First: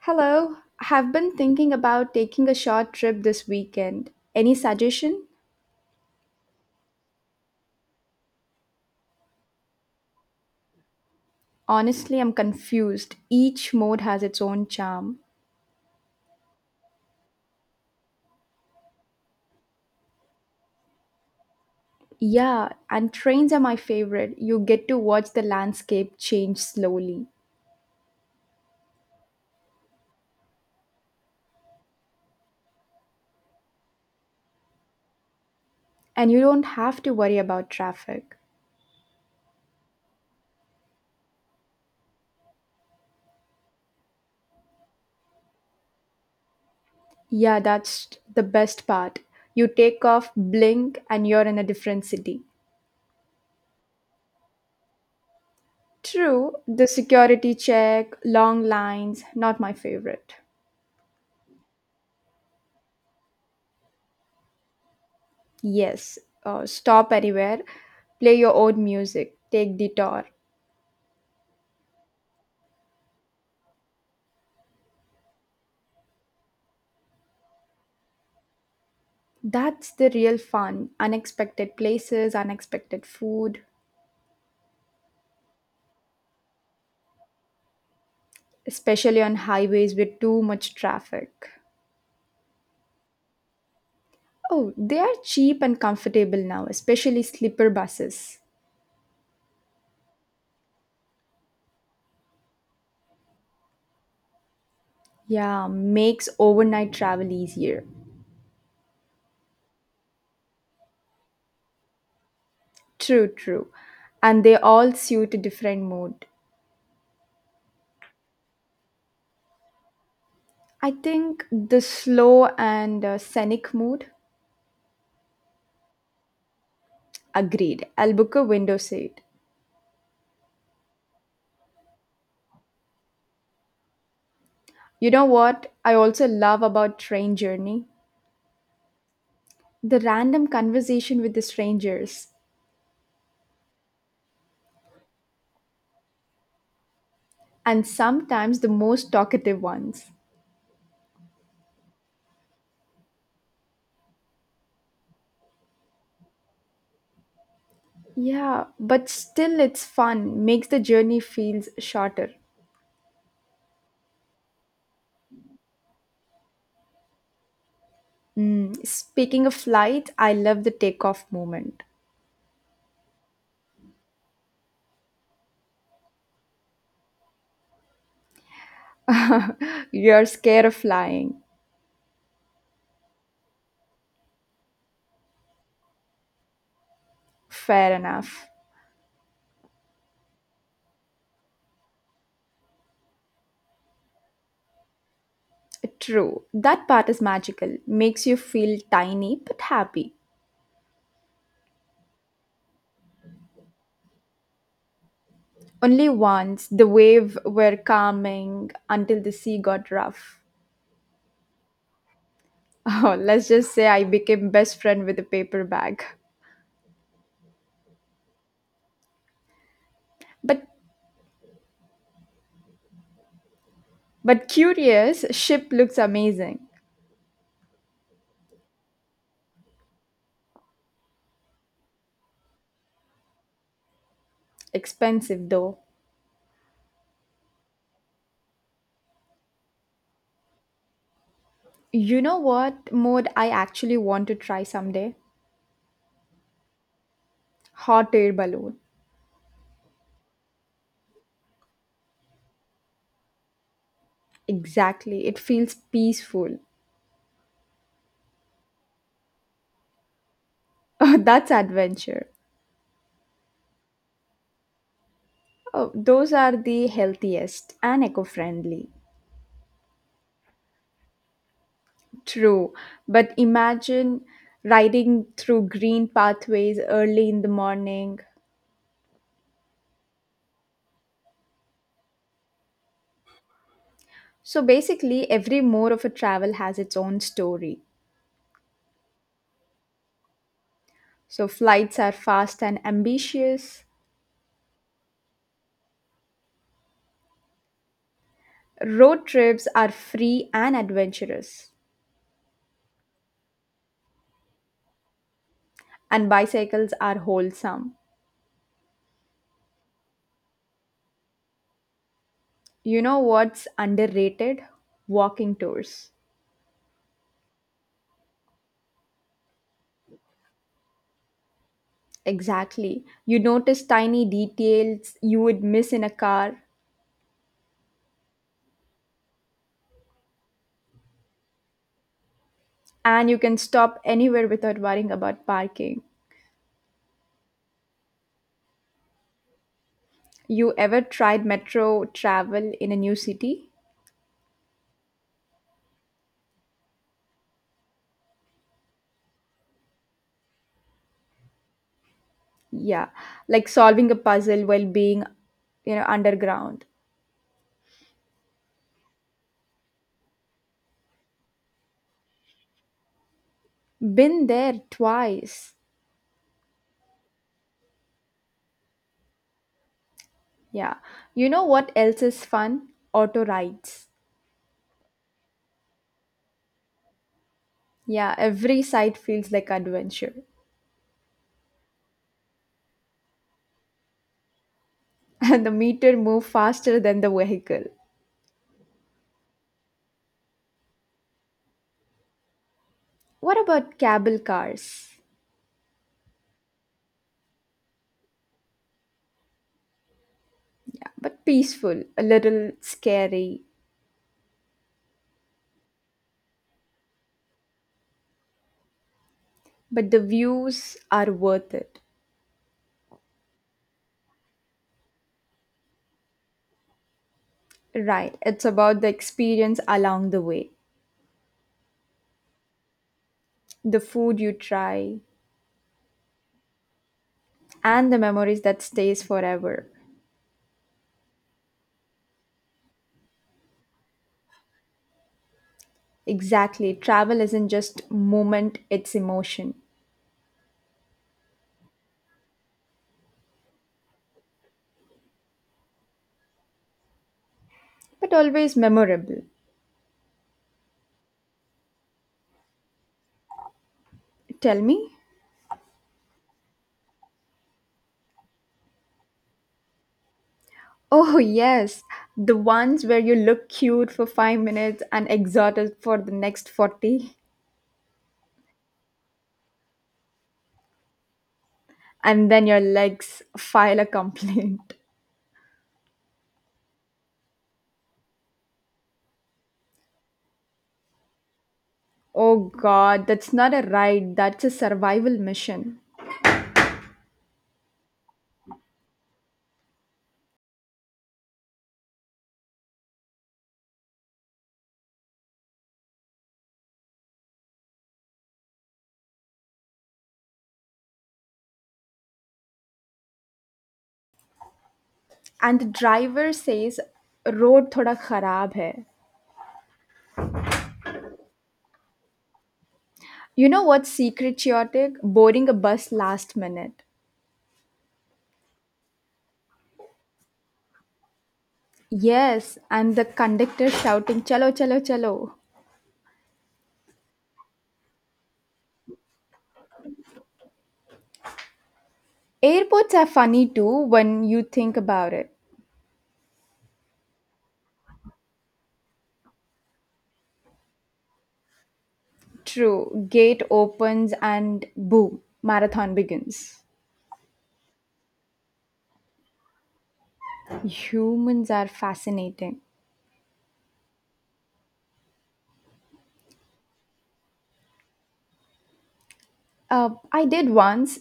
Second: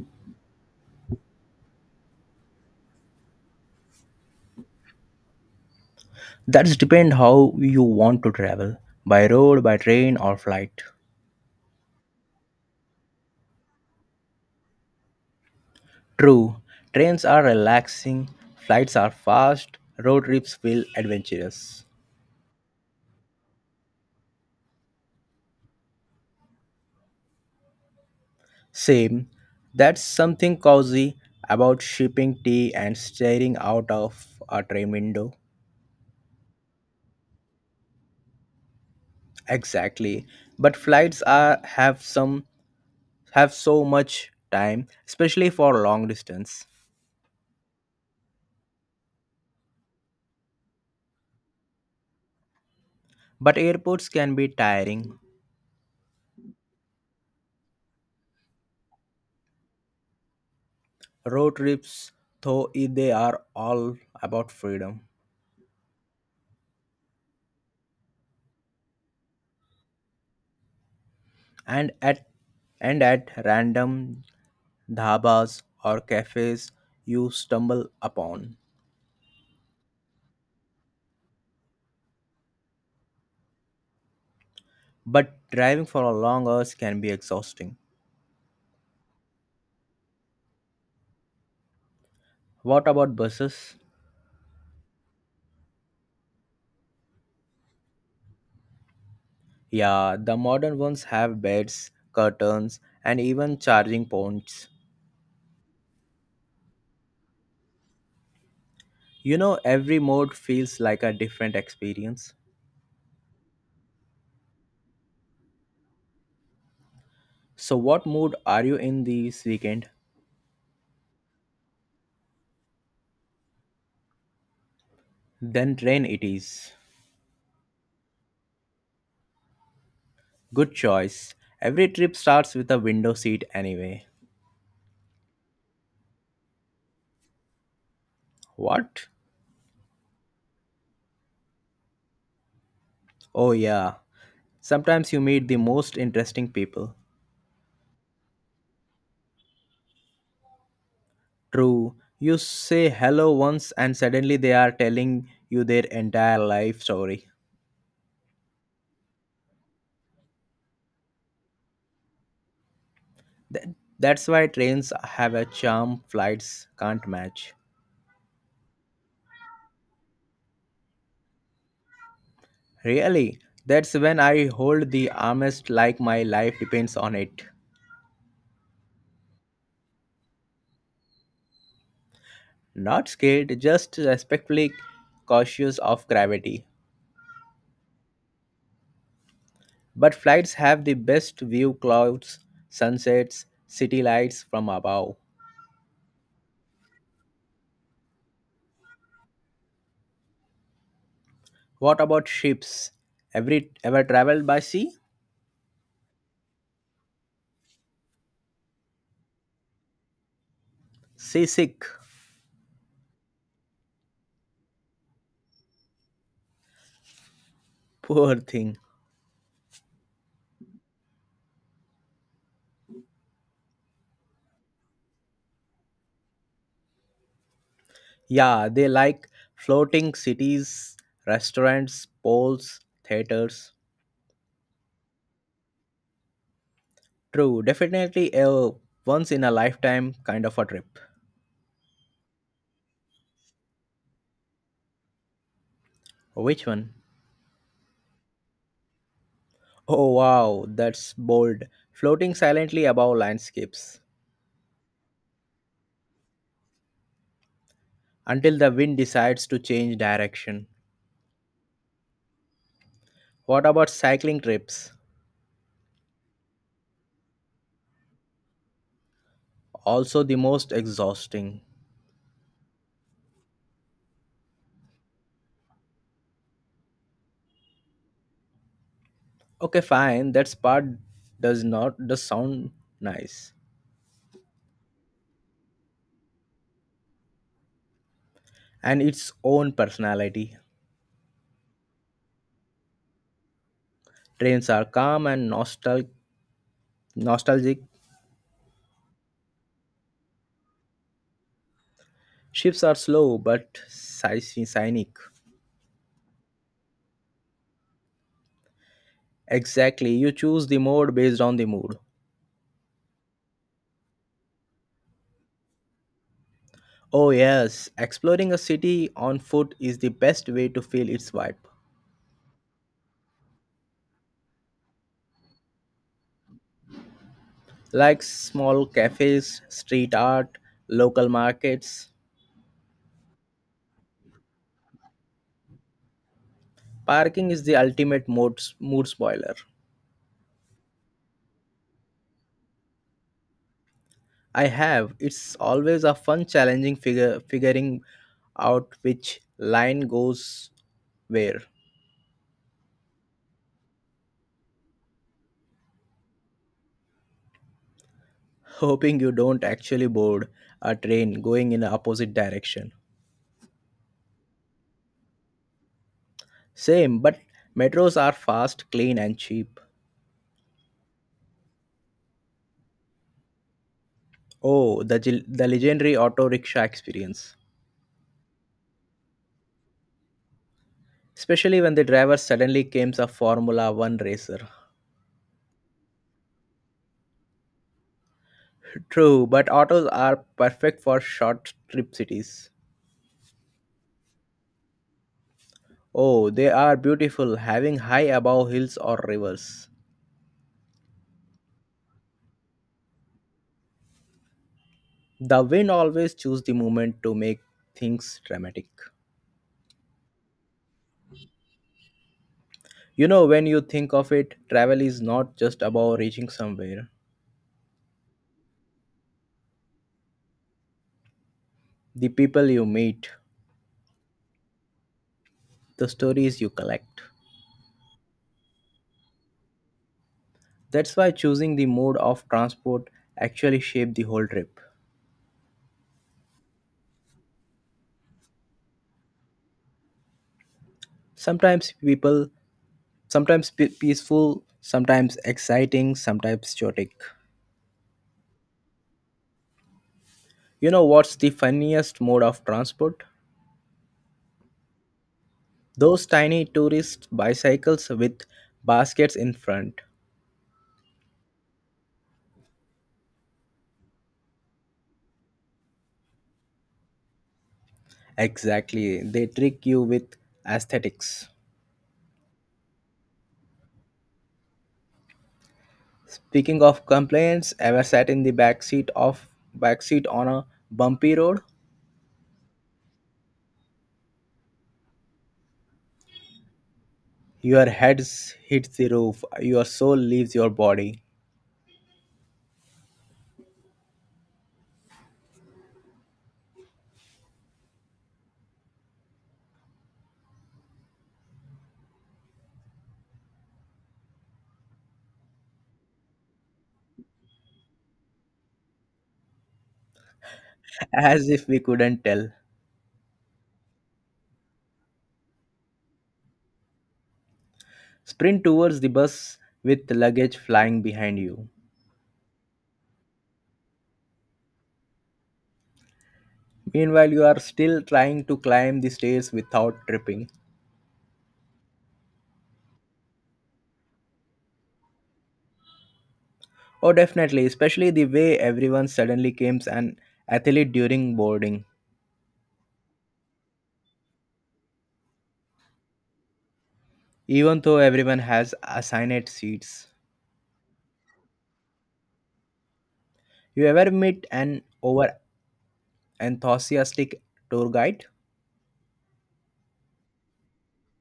Hello, have been thinking about taking a short trip this weekend. Any suggestion? That's depend how you want to travel, by road, by train or flight. Honestly, I'm confused. Each mode has its own charm. True, trains are relaxing, flights are fast, road trips feel adventurous. Yeah, and trains are my favorite. You get to watch the landscape change slowly, Same, that's something cozy about sipping tea and staring out of a train window. and you don't have to worry about traffic. Exactly. But flights are have some have so much time, especially for long distance. Yeah, that's the best part. You take off, blink, and you're in a different city. But airports can be tiring. True, the security check, long lines, not my favorite. Road trips, they are all about freedom. Yes, stop anywhere, play your own music, take the tour. And at and at random dhabas or cafes you stumble upon. That's the real fun. Unexpected places, unexpected food, But driving for long hours can be exhausting. especially on highways with too much traffic. What about buses? Oh, they are cheap and comfortable now, especially sleeper buses. Yeah, the modern ones have beds, curtains, and even charging points. Yeah, makes overnight travel easier. You know, every mode feels like a different experience. True, true. And they all suit a different mood. So, what mood are you in this weekend? I think the slow and scenic mood. Then train it is. Agreed. I'll book a window seat. Good choice. Every trip starts with a window seat anyway. You know what I also love about train journey? What? The random conversation with the strangers Oh, yeah. Sometimes you meet the most interesting people. and sometimes the most talkative ones. True. You say hello once and suddenly they are telling you their entire life story. Yeah, but still it's fun, makes the journey feels shorter. Th- that's why trains have a charm flights can't match. Speaking of flight, I love the takeoff moment. Really? That's when I hold the armrest like my life depends on it. You're scared of flying. Not scared, just respectfully cautious of gravity. Fair enough. But flights have the best view clouds, sunsets, city lights from above. True. That part is magical. Makes you feel tiny but happy. What about ships? Every ever traveled by sea? Only once the wave were calming until the sea got rough. Seasick, Oh, let's just say I became best friend with a paper bag. poor thing. But but curious, ship looks amazing. Yeah, they like floating cities, restaurants, malls, theaters. Expensive though. True, definitely a once in a lifetime kind of a trip. You know what mode I actually want to try someday? Which one? Hot air balloon. Oh wow, that's bold. Floating silently above landscapes Exactly. It feels peaceful. until the wind decides to change direction. Oh, that's adventure. What about cycling trips? Oh, those are the healthiest and eco-friendly. Also the most exhausting. True, but imagine riding through green pathways early in the morning. Okay, fine, that part does not does sound nice. So basically, every mode of a travel has its own story. And its own personality. So flights are fast and ambitious, Trains are calm and nostalgic. road trips are free and adventurous, Ships are slow but scenic. and bicycles are wholesome. Exactly, you choose the mode based on the mood. You know what's underrated? Walking tours. Oh yes, exploring a city on foot is the best way to feel its vibe. Exactly. You notice tiny details you would miss in a car, Like small cafes, street art, local markets. and you can stop anywhere without worrying about parking. Parking is the ultimate mood spoiler. You ever tried metro travel in a new city? I have. It's always a fun, challenging figure figuring out which line goes where. Yeah, like solving a puzzle while being, you know, underground. Hoping you don't actually board a train going in the opposite direction. Been there twice. Same, but metros are fast, clean, and cheap. Yeah. You know what else is fun? Auto rides. Oh, the legendary auto rickshaw experience. Yeah, every side feels like adventure. Especially when the driver suddenly comes a Formula One racer. And the meter move faster than the vehicle. True, but autos are perfect for short trip cities. What about cable cars? Oh, they are beautiful, having high above hills or rivers. Yeah, but peaceful, a little scary, The wind always chooses the moment to make things dramatic. but the views are worth it. You know, when you think of it, travel is not just about reaching somewhere. Right, it's about the experience along the way. The people you meet, The food you try the stories you collect. and the memories that stays forever. That's why choosing the mode of transport actually shapes the whole trip. Exactly, travel isn't just moment, it's emotion, Sometimes people, sometimes peaceful, sometimes exciting, sometimes chaotic. but always memorable. You know what's the funniest mode of transport? Tell me. Those tiny tourist bicycles with baskets in front. Oh yes, the ones where you look cute for 5 minutes and exhausted for the next 40, Exactly, they trick you with aesthetics. and then your legs file a complaint. Speaking of complaints, ever sat in the back seat of back seat on a bumpy road? Oh god, that's not a ride, that's a survival mission. Your head hits the roof, your soul leaves your body. And the driver says road thoda kharab hai. As if we couldn't tell. You know what's secret chaotic? Boarding a bus last minute. Sprint towards the bus with luggage flying behind you. Yes, and the conductor shouting, Chalo, chalo, chalo. Meanwhile, you are still trying to climb the stairs without tripping. Airports are funny too when you think about it. Oh, definitely, especially the way everyone suddenly becomes an athlete during boarding, True, gate opens and boom, marathon begins. even though everyone has assigned seats. Humans are fascinating. You ever meet an over enthusiastic tour guide? I did once.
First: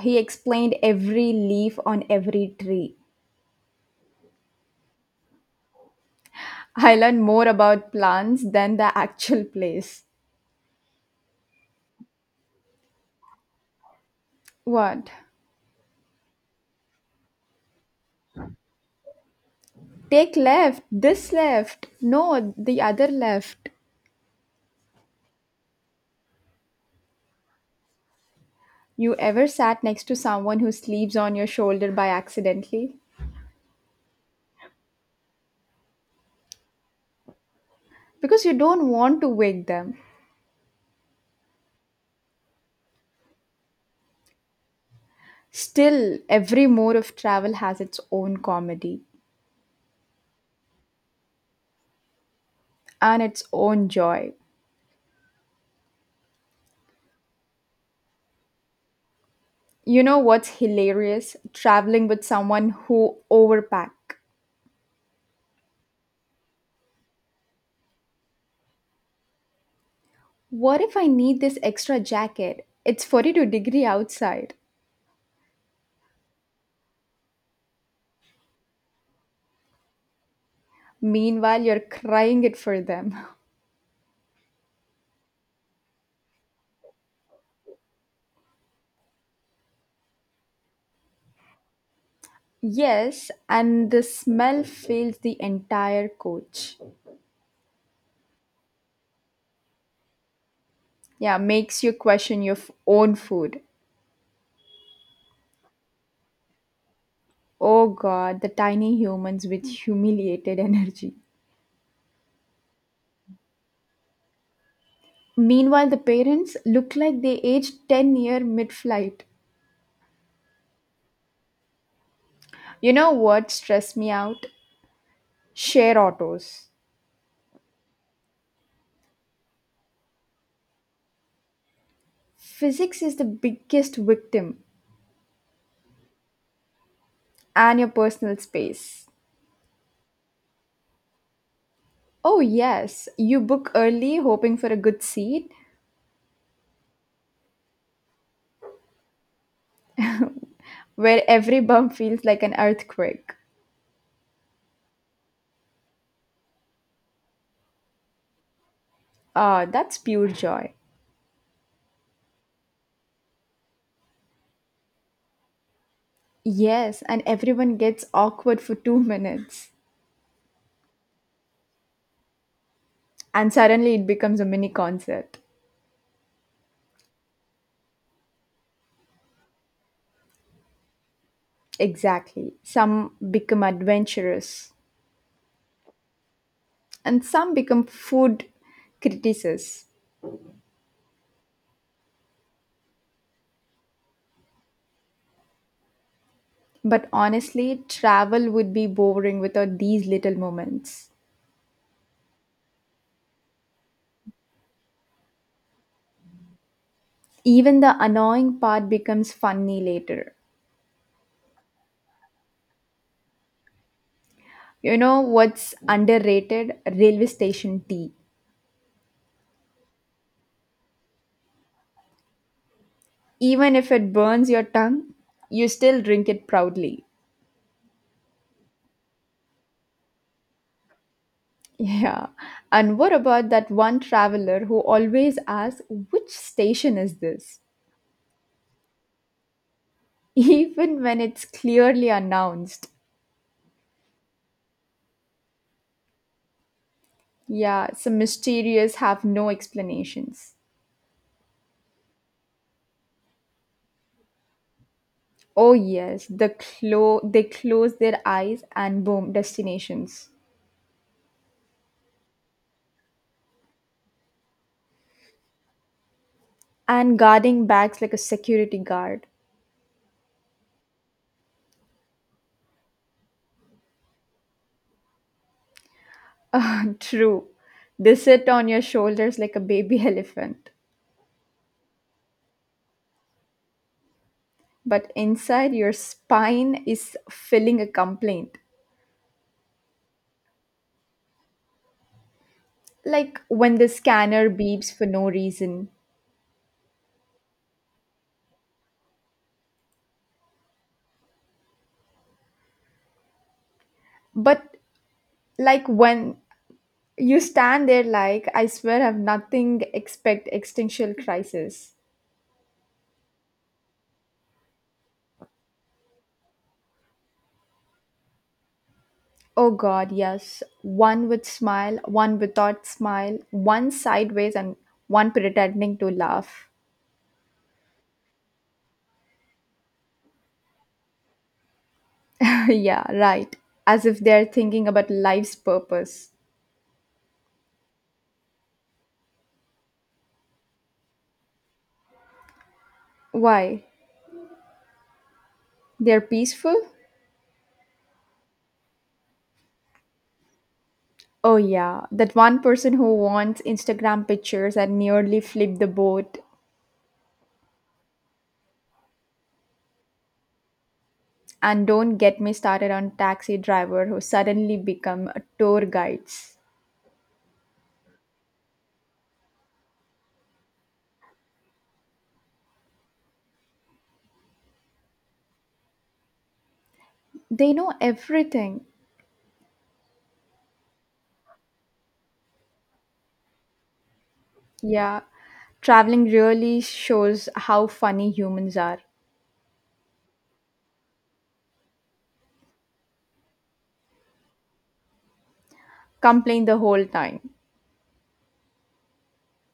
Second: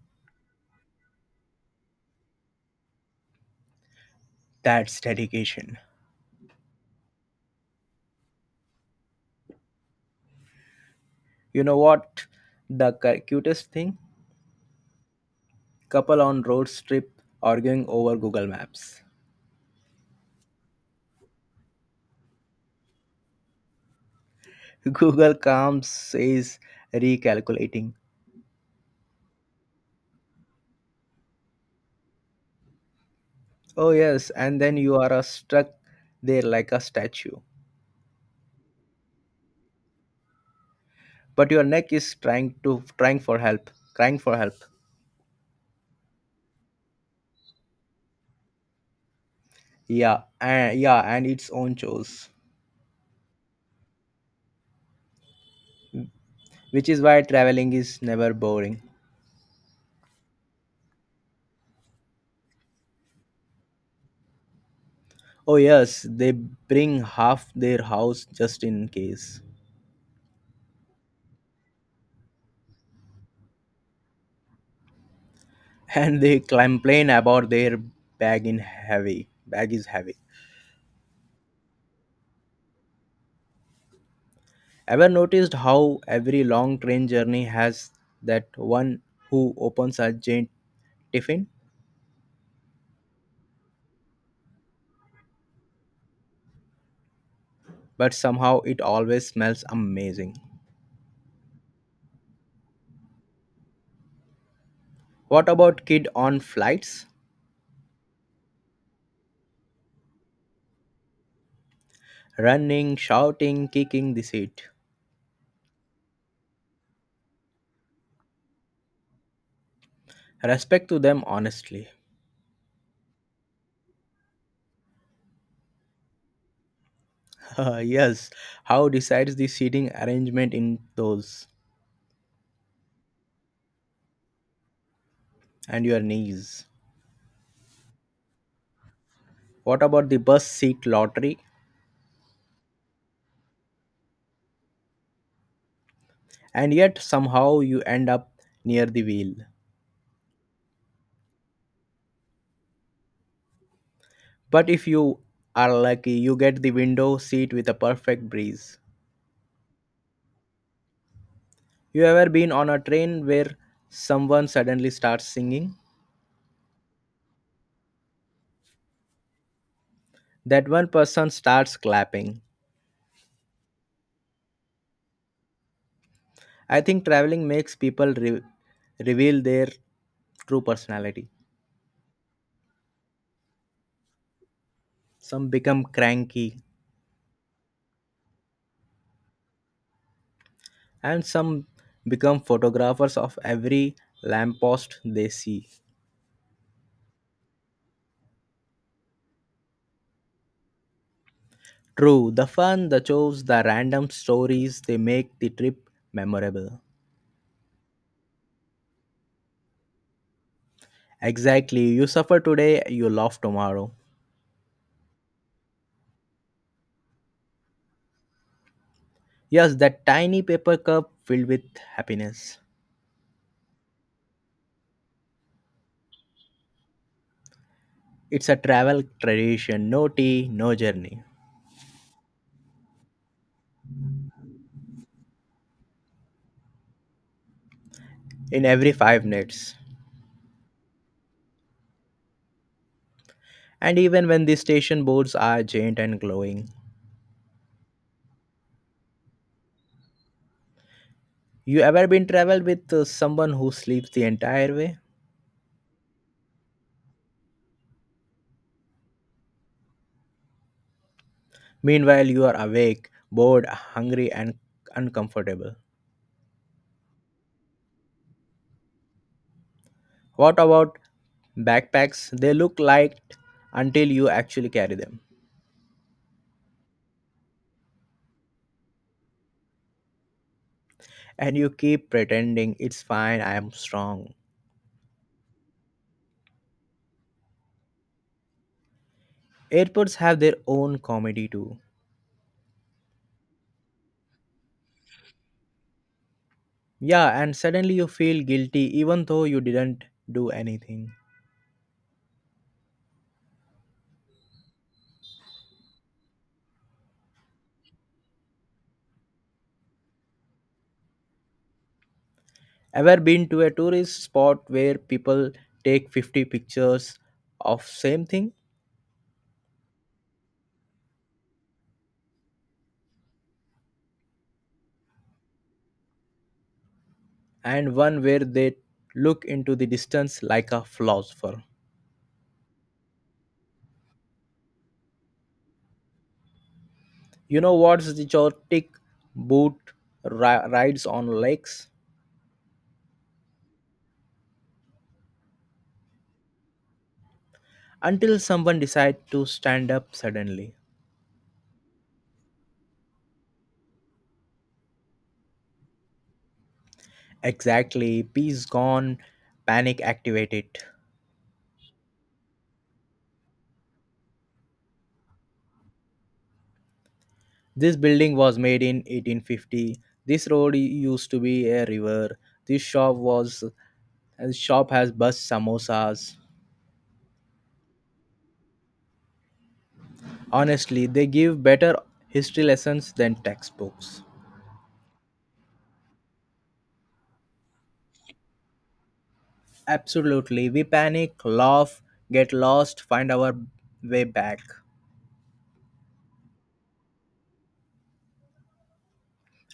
He explained every leaf on every tree. That's dedication. I learned more about plants than the actual place. You know what? The cutest thing? What? Couple on road trip arguing over Google Maps. Take left, this left, no, the other left. Google Calms says recalculating. You ever sat next to someone who sleeps on your shoulder by accidentally? Oh, yes, and then you are struck there like a statue. Because you don't want to wake them. But your neck is trying for help crying for help. Still, every mode of travel has its own comedy Yeah, and its own chores, and its own joy. which is why traveling is never boring. You know what's hilarious? Traveling with someone who overpack. Oh yes, they bring half their house just in case. What if I need this extra jacket? It's 42-degree outside. And they complain about their bag is heavy. Meanwhile, you're crying it for them. Ever noticed how every long train journey has that one who opens a giant tiffin, Yes, and the smell fills the entire coach. but somehow it always smells amazing. Yeah, makes you question your own food. What about kid on flights Oh god, the tiny humans with humiliated energy. running, shouting, kicking the seat? Meanwhile, the parents look like they aged 10-year mid flight. Respect to them, honestly. You know what stressed me out? Share autos. Yes, how decides the seating arrangement in those? Physics is the biggest victim And your knees? and your personal space. What about the bus seat lottery? Oh, yes, you book early hoping for a good seat, And yet somehow you end up near the wheel. where every bump feels like an earthquake. But if you are lucky, you get the window seat with a perfect breeze. Ah, that's pure joy. You ever been on a train where someone suddenly starts singing? Yes, and everyone gets awkward for 2 minutes. That one person starts clapping. And suddenly it becomes a mini concert. I think traveling makes people reveal their true personality. Exactly. Some become adventurous, Some become cranky, and some become food critics. and some become photographers of every lamppost they see. But honestly, travel would be boring without these little moments. True, the fun, the chores, the random stories, they make the trip memorable. Even the annoying part becomes funny later. Exactly, you suffer today, you laugh tomorrow. You know what's underrated? Railway station tea. Yes, that tiny paper cup filled with happiness. Even if it burns your tongue, you still drink it proudly. It's a travel tradition, no tea, no journey. Yeah. And what about that one traveler who always asks, which station is this? In every 5 minutes. Even when it's clearly announced. And even when the station boards are giant and glowing, Yeah, some mysterious have no explanations. you ever been travel with someone who sleeps the entire way? Oh yes, the they close their eyes and boom, destinations. Meanwhile, you are awake, bored, hungry, and uncomfortable. And guarding bags like a security guard. What about backpacks? They look light until you actually carry them, Ah, true. They sit on your shoulders like a baby elephant. and you keep pretending it's fine. I am strong. But inside your spine is filling a complaint. Airports have their own comedy too. Like when the scanner beeps for no reason, Yeah, and suddenly you feel guilty even though you didn't do anything. but like when you stand there like I swear I've nothing expect existential crisis. Ever been to a tourist spot where people take 50 pictures of same thing Oh god yes, one with smile, one without smile, one sideways, and one pretending to laugh. and one where they look into the distance like a philosopher? Yeah right, as if they're thinking about life's purpose. You know what's the chaotic boat rides on lakes Why? They're peaceful. until someone decides to stand up suddenly. Oh yeah, that one person who wants Instagram pictures and nearly flipped the boat. Exactly, peace gone, panic activated. And don't get me started on taxi driver who suddenly become tour guides. This building was made in 1850. This road used to be a river. This shop was this shop has bus samosas. They know everything. Honestly, they give better history lessons than textbooks. Yeah, traveling really shows how funny humans are. Absolutely. We panic, laugh, get lost, find our way back, Complain the whole time.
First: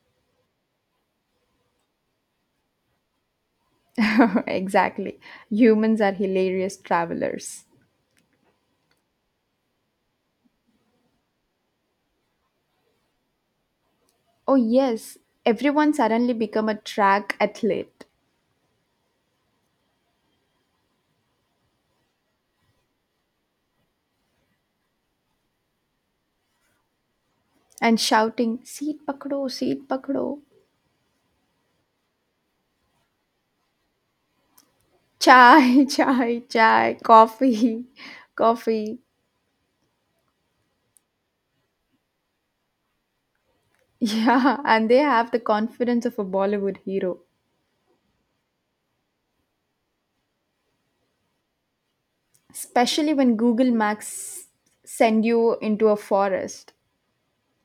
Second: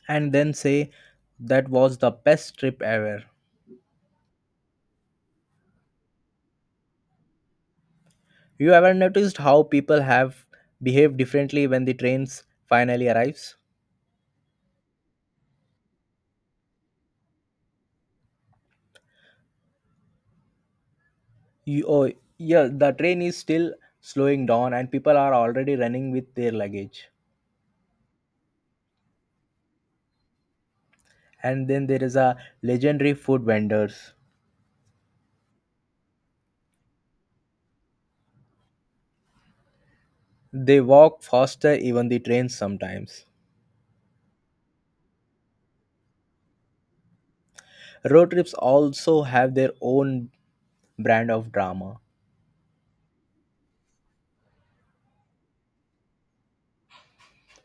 and then say that was the best trip ever. Exactly. Humans are hilarious travelers. You ever noticed how people have behaved differently when the trains finally arrives? Oh yes, everyone suddenly become a track athlete You, oh, yeah, the train is still slowing down and people are already running with their luggage. and shouting seat pakdo, seat pakdo. And then there is a legendary food vendors. Chai, chai, chai, coffee, coffee. They walk faster even the trains sometimes. Yeah, and they have the confidence of a Bollywood hero, Road trips also have their own brand of drama especially when Google Maps send you into a forest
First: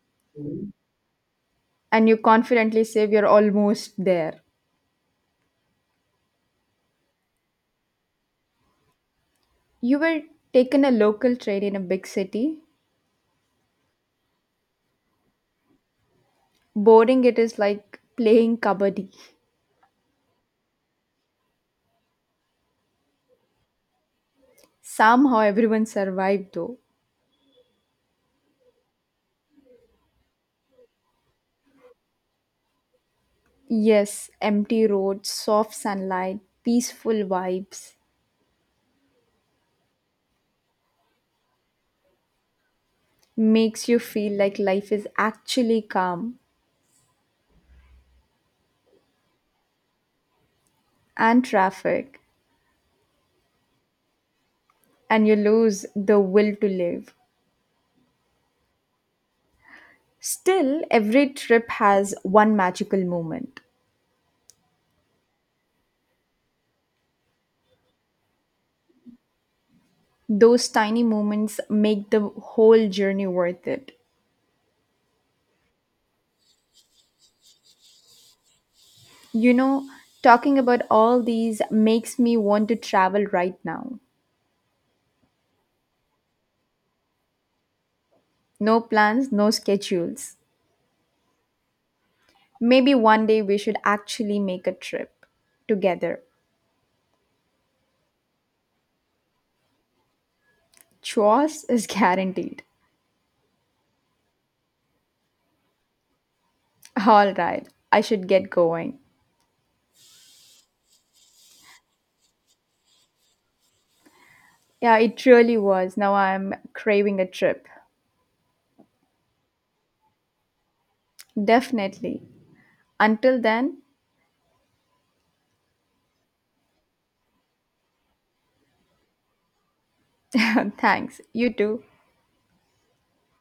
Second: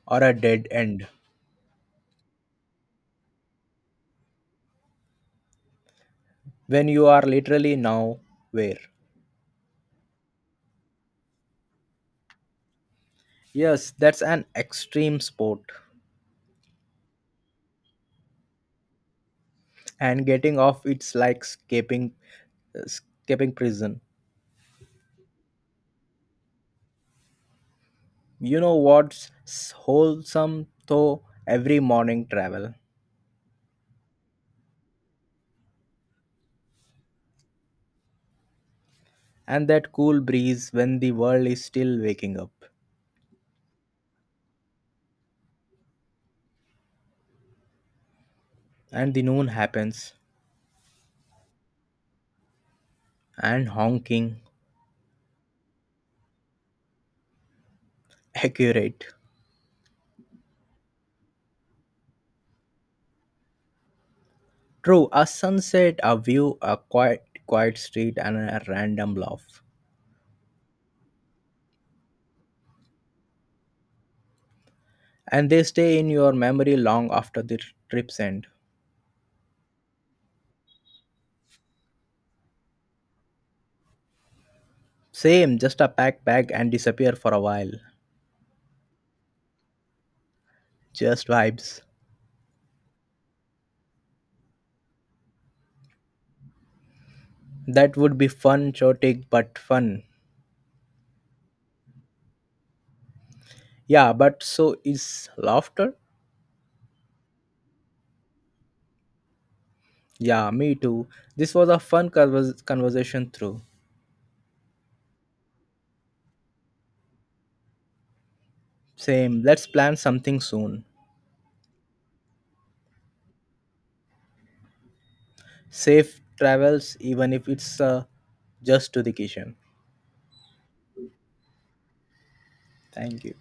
or a dead end and you confidently say you're almost there. when you are literally now where. You were taken a local train in a big city. Yes, that's an extreme sport Boarding it is like playing kabaddi. and getting off it's like escaping prison. Somehow everyone survived though. You know what's wholesome though? Every morning travel. Yes, empty roads, soft sunlight, peaceful vibes, And that cool breeze when the world is still waking up. makes you feel like life is actually calm, And the noon happens. and traffic, And honking. and you lose the will to live. Accurate. Still, every trip has one magical moment. True, a sunset, a view, a quiet street, and a random laugh. Those tiny moments make the whole journey worth it. And they stay in your memory long after the trip's end. You know, talking about all these makes me want to travel right now. Same, just a pack bag and disappear for a while. No plans, no schedules. Just vibes. Maybe one day we should actually make a trip together. That would be fun, chaotic, but fun. Chores is guaranteed. Yeah, but so is laughter. All right, I should get going. Yeah, me too. This was a fun conversation through. Yeah, it really was. Now I'm craving a trip. Same. Let's plan something soon. Definitely. Until then, Safe travels, even if it's just to the kitchen. thanks. You too. Thank you.